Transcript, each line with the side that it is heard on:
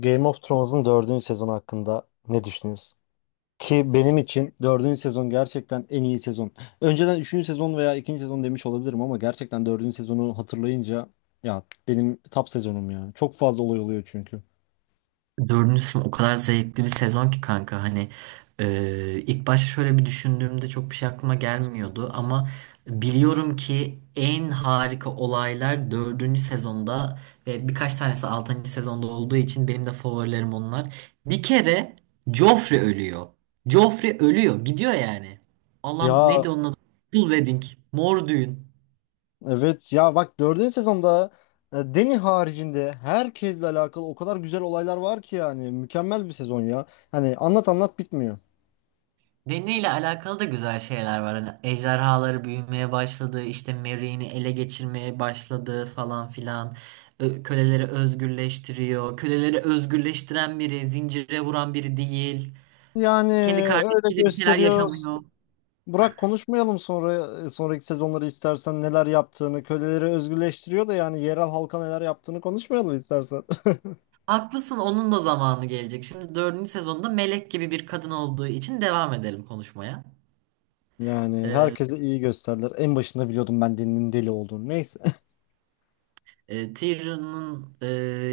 left: Game of Thrones'un dördüncü sezonu hakkında ne düşünüyorsun? Ki benim için dördüncü sezon gerçekten en iyi sezon. Önceden üçüncü sezon veya ikinci sezon demiş olabilirim ama gerçekten dördüncü sezonu hatırlayınca ya benim top sezonum ya. Çok fazla olay oluyor çünkü.
right: Dördüncü sınıf o kadar zevkli bir sezon ki kanka hani ilk başta şöyle bir düşündüğümde çok bir şey aklıma gelmiyordu ama biliyorum ki en harika olaylar dördüncü sezonda ve birkaç tanesi altıncı sezonda olduğu için benim de favorilerim onlar. Bir kere Joffrey ölüyor. Joffrey ölüyor gidiyor yani. Allah'ım
left: Ya,
right: neydi onun adı? Full Wedding. Mor düğün.
left: evet ya, bak dördüncü sezonda Dany haricinde herkesle alakalı o kadar güzel olaylar var ki yani mükemmel bir sezon ya. Hani anlat anlat bitmiyor.
right: Deniyle alakalı da güzel şeyler var. Hani ejderhaları büyümeye başladı, işte Merry'ini ele geçirmeye başladı falan filan. Köleleri özgürleştiriyor. Köleleri özgürleştiren biri, zincire vuran biri değil.
left: Yani
right: Kendi
left: öyle
right: kardeşiyle bir şeyler
left: gösteriyor.
right: yaşamıyor.
left: Burak konuşmayalım sonra, sonraki sezonları istersen neler yaptığını, köleleri özgürleştiriyor da yani yerel halka neler yaptığını konuşmayalım istersen.
right: Haklısın, onun da zamanı gelecek. Şimdi dördüncü sezonda melek gibi bir kadın olduğu için devam edelim konuşmaya.
left: Yani herkese iyi gösterdiler. En başında biliyordum ben Deni'nin deli olduğunu. Neyse.
right: Tyrion'un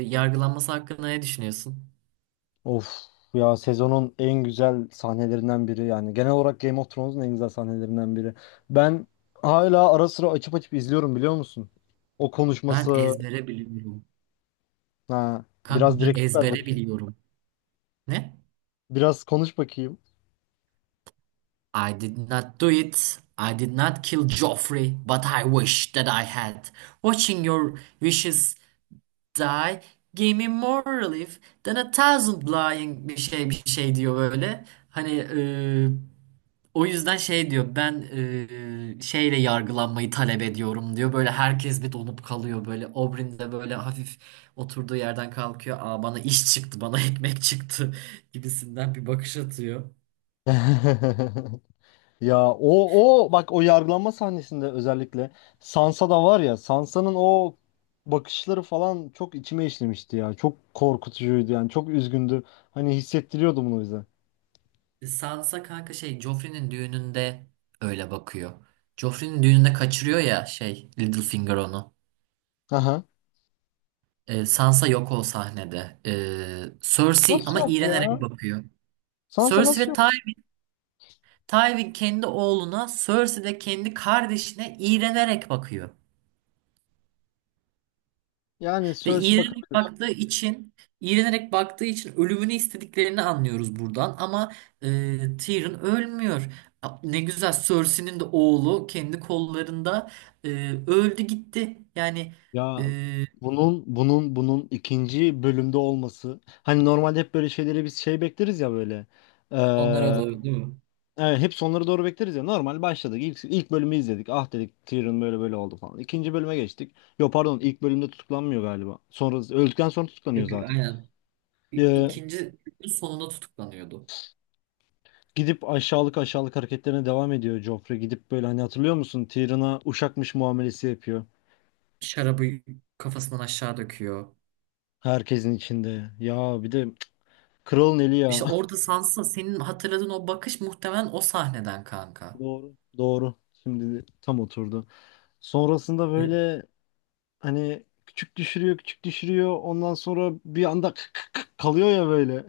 right: yargılanması hakkında ne düşünüyorsun?
left: Of, ya sezonun en güzel sahnelerinden biri yani genel olarak Game of Thrones'un en güzel sahnelerinden biri. Ben hala ara sıra açıp açıp izliyorum, biliyor musun? O
right: Ben
left: konuşması,
right: ezbere biliyorum.
left: ha
right: Kanka
left: biraz
right: ben
left: direktif ver
right: ezbere
left: bakayım.
right: biliyorum. Ne?
left: Biraz konuş bakayım.
right: I did not do it. I did not kill Joffrey, but I wish that I had. Watching your wishes die gave me more relief than a thousand lying bir şey bir şey diyor böyle. Hani e, o yüzden şey diyor ben şeyle yargılanmayı talep ediyorum diyor. Böyle herkes bir donup kalıyor böyle. Oberyn de böyle hafif oturduğu yerden kalkıyor. Aa bana iş çıktı bana ekmek çıktı gibisinden bir bakış atıyor.
left: Ya o, o bak o yargılanma sahnesinde özellikle Sansa da var ya, Sansa'nın o bakışları falan çok içime işlemişti ya. Çok korkutucuydu yani çok üzgündü. Hani hissettiriyordu bunu bize.
right: Sansa kanka şey Joffrey'nin düğününde öyle bakıyor. Joffrey'nin düğününde kaçırıyor ya şey Littlefinger onu.
left: Aha.
right: Sansa yok o sahnede. Cersei
left: Nasıl
right: ama
left: yok
right: iğrenerek
left: ya?
right: bakıyor.
left: Sansa
right: Cersei
left: nasıl
right: ve Ty
left: yok?
right: Tywin kendi oğluna, Cersei de kendi kardeşine iğrenerek bakıyor.
left: Yani
right: Ve
left: Cersei
right: iğrenerek
left: bakabilir.
right: baktığı için ölümünü istediklerini anlıyoruz buradan ama Tyrion ölmüyor. Ne güzel Cersei'nin de oğlu kendi kollarında e, öldü gitti. Yani e,
left: Ya bunun ikinci bölümde olması. Hani normalde hep böyle şeyleri biz şey bekleriz ya böyle.
right: onlara doğru değil mi?
left: Evet, hep sonları doğru bekleriz ya. Normal başladık. İlk bölümü izledik. Ah dedik Tyrion böyle böyle oldu falan. İkinci bölüme geçtik. Yo pardon ilk bölümde tutuklanmıyor galiba. Sonra öldükten sonra tutuklanıyor
right: Yok yok
left: zaten.
right: aynen.
left: Ee,
right: İkinci sonunda tutuklanıyordu.
left: gidip aşağılık aşağılık hareketlerine devam ediyor Joffrey. Gidip böyle hani hatırlıyor musun? Tyrion'a uşakmış muamelesi yapıyor.
right: Şarabı kafasından aşağı döküyor.
left: Herkesin içinde. Ya bir de cık, kralın eli
right: İşte
left: ya.
right: orada Sansa senin hatırladığın o bakış muhtemelen o sahneden kanka.
left: Doğru. Doğru. Şimdi de tam oturdu. Sonrasında böyle hani küçük düşürüyor küçük düşürüyor. Ondan sonra bir anda kalıyor ya böyle.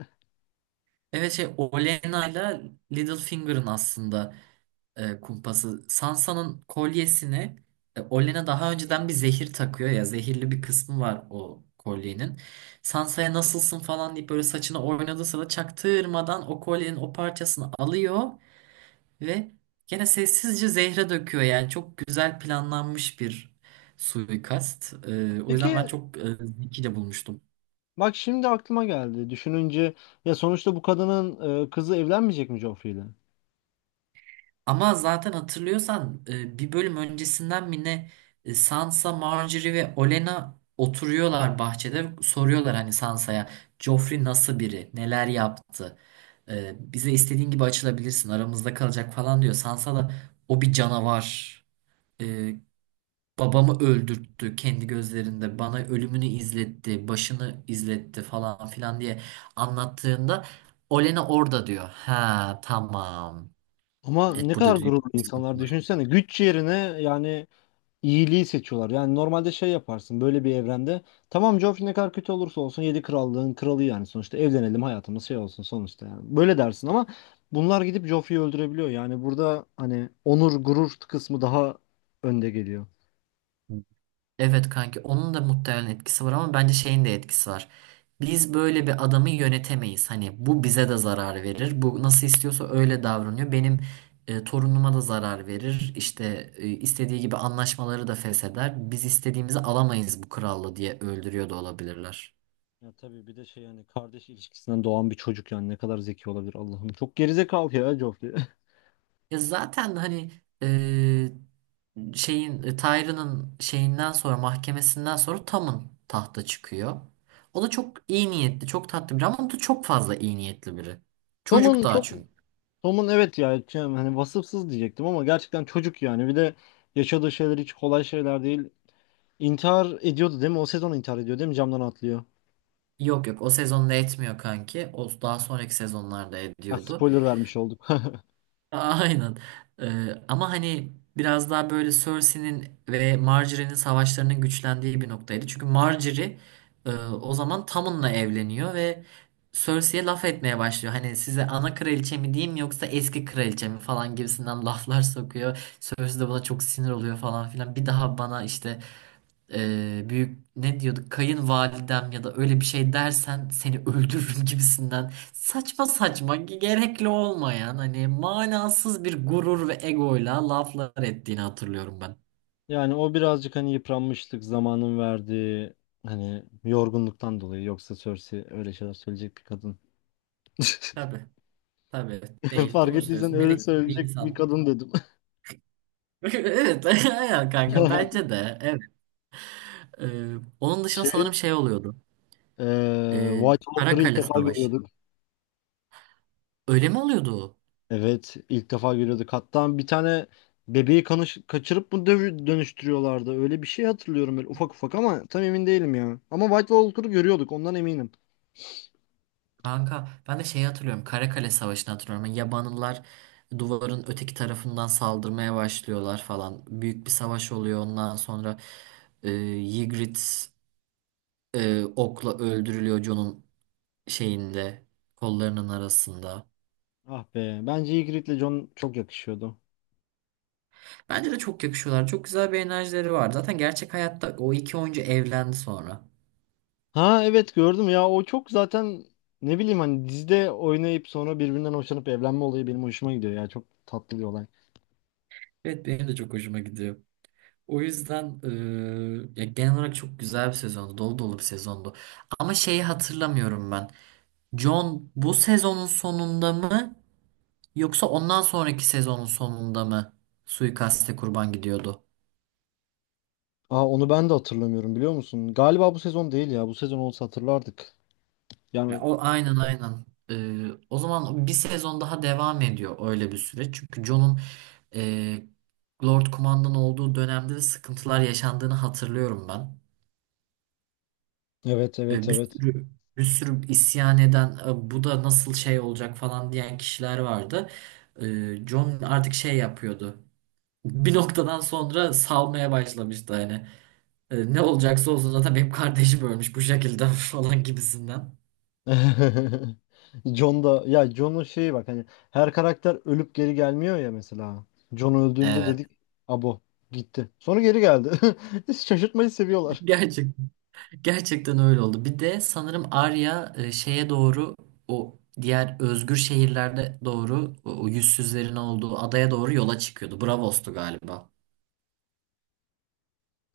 right: Evet şey Olena'yla ile Littlefinger'ın aslında kumpası. Sansa'nın kolyesini Olen'a daha önceden bir zehir takıyor ya zehirli bir kısmı var o kolyenin. Sansa'ya nasılsın falan deyip böyle saçını oynadığı sırada çaktırmadan o kolyenin o parçasını alıyor ve gene sessizce zehre döküyor yani çok güzel planlanmış bir suikast. E, o yüzden ben
left: Peki
right: çok zekice bulmuştum.
left: bak şimdi aklıma geldi. Düşününce ya sonuçta bu kadının kızı evlenmeyecek mi Joffrey ile?
right: Ama zaten hatırlıyorsan bir bölüm öncesinden mi ne Sansa, Margaery ve Olen'a oturuyorlar bahçede soruyorlar hani Sansa'ya Joffrey nasıl biri, neler yaptı, e, bize istediğin gibi açılabilirsin, aramızda kalacak falan diyor. Sansa da o bir canavar, e, babamı öldürttü kendi gözlerinde, bana ölümünü izletti, başını izletti falan filan diye anlattığında Olen'a orada diyor. Ha tamam.
left: Ama ne
right: Evet
left: kadar
right: burada büyük
left: gururlu
right: bir
left: insanlar
right: sıkıntı var.
left: düşünsene. Güç yerine yani iyiliği seçiyorlar. Yani normalde şey yaparsın böyle bir evrende. Tamam Joffrey ne kadar kötü olursa olsun yedi krallığın kralı yani sonuçta evlenelim hayatımız şey olsun sonuçta yani. Böyle dersin ama bunlar gidip Joffrey'i öldürebiliyor. Yani burada hani onur gurur kısmı daha önde geliyor.
right: Evet kanki onun da muhtemelen etkisi var ama bence şeyin de etkisi var. Biz böyle bir adamı yönetemeyiz. Hani bu bize de zarar verir. Bu nasıl istiyorsa öyle davranıyor. Benim torunuma da zarar verir. İşte istediği gibi anlaşmaları da fesheder. Biz istediğimizi alamayız bu kralla diye öldürüyor da olabilirler.
left: Ya tabii bir de şey yani kardeş ilişkisinden doğan bir çocuk yani ne kadar zeki olabilir Allah'ım. Çok gerizekalı ya Joffrey.
right: Ya zaten hani e, şeyin Tyrion'un şeyinden sonra mahkemesinden sonra Tom'un tahta çıkıyor. O da çok iyi niyetli, çok tatlı biri ama o da çok fazla iyi niyetli biri. Çocuk
left: Tom'un
right: daha
left: çok
right: çünkü.
left: Tom'un evet ya şey, hani vasıfsız diyecektim ama gerçekten çocuk yani. Bir de yaşadığı şeyler hiç kolay şeyler değil. İntihar ediyordu değil mi? O sezon intihar ediyor değil mi? Camdan atlıyor. Ha,
right: Yok yok o sezonda etmiyor kanki. O daha sonraki sezonlarda
left: evet
right: ediyordu.
left: spoiler evet. Vermiş olduk.
right: Aynen. Ama hani biraz daha böyle Cersei'nin ve Marjorie'nin savaşlarının güçlendiği bir noktaydı. Çünkü Marjorie o zaman Tommen'la evleniyor ve Cersei'ye laf etmeye başlıyor. Hani size ana kraliçe mi diyeyim yoksa eski kraliçe mi falan gibisinden laflar sokuyor. Cersei de buna çok sinir oluyor falan filan. Bir daha bana işte büyük ne diyorduk kayınvalidem ya da öyle bir şey dersen seni öldürürüm gibisinden saçma saçma gerekli olmayan hani manasız bir gurur ve egoyla laflar ettiğini hatırlıyorum ben.
left: Yani o birazcık hani yıpranmışlık zamanın verdiği hani yorgunluktan dolayı, yoksa Cersei öyle şeyler söyleyecek bir kadın.
right: Tabii tabii değil
left: Fark
right: doğru
left: ettiysen
right: söylüyorsun
left: öyle
right: melek gibi bir
left: söyleyecek bir
right: insan.
left: kadın dedim.
right: Evet ya kanka bence de evet. Onun dışında
left: Şey,
right: sanırım şey oluyordu.
left: Ee,
right: Ee,
left: White Walker'ı ilk
right: Karakale
left: defa
right: Savaşı.
left: görüyorduk.
right: Öyle mi oluyordu? O?
left: Evet, ilk defa görüyorduk. Hatta bir tane bebeği kaçırıp mı dönüştürüyorlardı? Öyle bir şey hatırlıyorum böyle ufak ufak ama tam emin değilim ya. Ama White Walker'ı görüyorduk, ondan eminim.
right: Kanka ben de şeyi hatırlıyorum Karakale Savaşı'nı hatırlıyorum. Yani Yabanlılar duvarın öteki tarafından saldırmaya başlıyorlar falan. Büyük bir savaş oluyor ondan sonra e, Ygritte okla öldürülüyor John'un şeyinde kollarının arasında.
left: Ah be, bence Ygritte'le Jon çok yakışıyordu.
right: Bence de çok yakışıyorlar. Çok güzel bir enerjileri var. Zaten gerçek hayatta o iki oyuncu evlendi sonra.
left: Ha evet gördüm ya, o çok zaten ne bileyim hani dizide oynayıp sonra birbirinden hoşlanıp evlenme olayı benim hoşuma gidiyor ya, çok tatlı bir olay.
right: Evet benim de çok hoşuma gidiyor. O yüzden ya genel olarak çok güzel bir sezondu. Dolu dolu bir sezondu. Ama şeyi hatırlamıyorum ben. John bu sezonun sonunda mı yoksa ondan sonraki sezonun sonunda mı suikaste kurban gidiyordu?
left: Aa onu ben de hatırlamıyorum biliyor musun? Galiba bu sezon değil ya, bu sezon olsa hatırlardık.
right: Ya,
left: Yani
right: o aynen aynen. O zaman bir sezon daha devam ediyor öyle bir süreç. Çünkü Jon'un e, Lord Kumandan olduğu dönemde de sıkıntılar yaşandığını hatırlıyorum ben.
left: evet evet
right: E,
left: evet.
right: bir sürü isyan eden "E, bu da nasıl şey olacak falan diyen kişiler vardı. E, Jon artık şey yapıyordu. Bir noktadan sonra salmaya başlamıştı hani. E, ne olacaksa olsun zaten benim kardeşim ölmüş bu şekilde falan gibisinden.
left: John da ya, John'un şeyi bak hani her karakter ölüp geri gelmiyor ya mesela. John öldüğünde
right: Evet.
left: dedik abo gitti. Sonra geri geldi. Şaşırtmayı seviyorlar.
right: Gerçek. Gerçekten öyle oldu. Bir de sanırım Arya şeye doğru o diğer özgür şehirlerde doğru o yüzsüzlerin olduğu adaya doğru yola çıkıyordu. Braavos'tu galiba.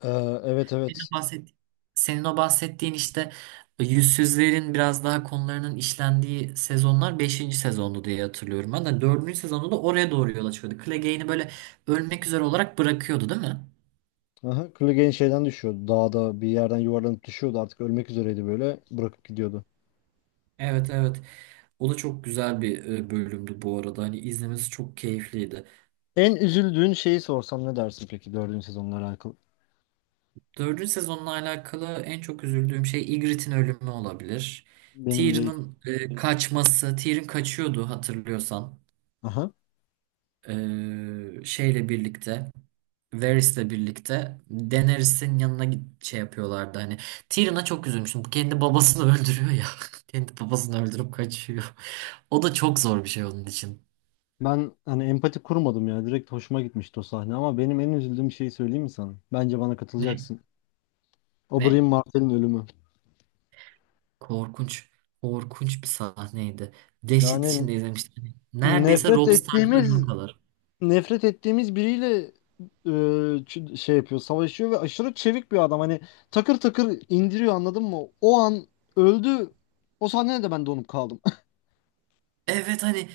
left: Ee, evet
right: Senin
left: evet.
right: o bahsettiğin, senin o bahsettiğin işte yüzsüzlerin biraz daha konularının işlendiği sezonlar beşinci sezondu diye hatırlıyorum. Ben de 4. sezonda da oraya doğru yola çıkıyordu. Clegane'i böyle ölmek üzere olarak bırakıyordu değil mi?
left: Aha, Clegane şeyden düşüyordu. Dağda bir yerden yuvarlanıp düşüyordu. Artık ölmek üzereydi böyle. Bırakıp gidiyordu.
right: Evet evet. O da çok güzel bir bölümdü bu arada. Hani izlemesi çok keyifliydi.
left: En üzüldüğün şeyi sorsam ne dersin peki dördüncü sezonla alakalı?
right: Dördüncü sezonla alakalı en çok üzüldüğüm şey Ygritte'in ölümü olabilir.
left: Benim değil.
right: Tyrion'un kaçması, Tyrion kaçıyordu hatırlıyorsan.
left: Aha.
right: E, şeyle birlikte, Varys'le birlikte Daenerys'in yanına git şey yapıyorlardı hani. Tyrion'a çok üzülmüştüm. Bu kendi babasını öldürüyor ya. Kendi babasını öldürüp kaçıyor. O da çok zor bir şey onun için.
left: Ben hani empati kurmadım ya. Direkt hoşuma gitmişti o sahne, ama benim en üzüldüğüm şeyi söyleyeyim mi sana? Bence bana
right: Ne?
left: katılacaksın.
right: Ne?
left: Oberyn Martel'in ölümü.
right: Korkunç. Korkunç bir sahneydi. Dehşet
left: Yani
right: içinde izlemiştim. Hani neredeyse
left: nefret
right: Robb Stark'ın ölümü
left: ettiğimiz
right: kadar.
left: nefret ettiğimiz biriyle şey yapıyor, savaşıyor ve aşırı çevik bir adam. Hani takır takır indiriyor anladın mı? O an öldü. O sahnede de ben donup kaldım.
right: Evet hani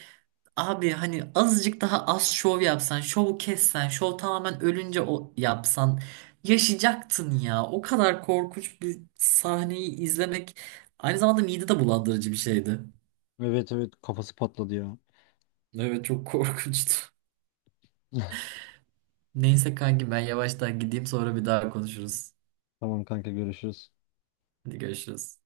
right: abi hani azıcık daha az şov yapsan, şovu kessen, şov tamamen ölünce o yapsan yaşayacaktın ya. O kadar korkunç bir sahneyi izlemek aynı zamanda mide de bulandırıcı bir şeydi.
left: Evet evet kafası patladı ya.
right: Evet çok korkunçtu. Neyse kanki ben yavaştan gideyim sonra bir daha konuşuruz.
left: Tamam kanka görüşürüz.
right: Hadi görüşürüz.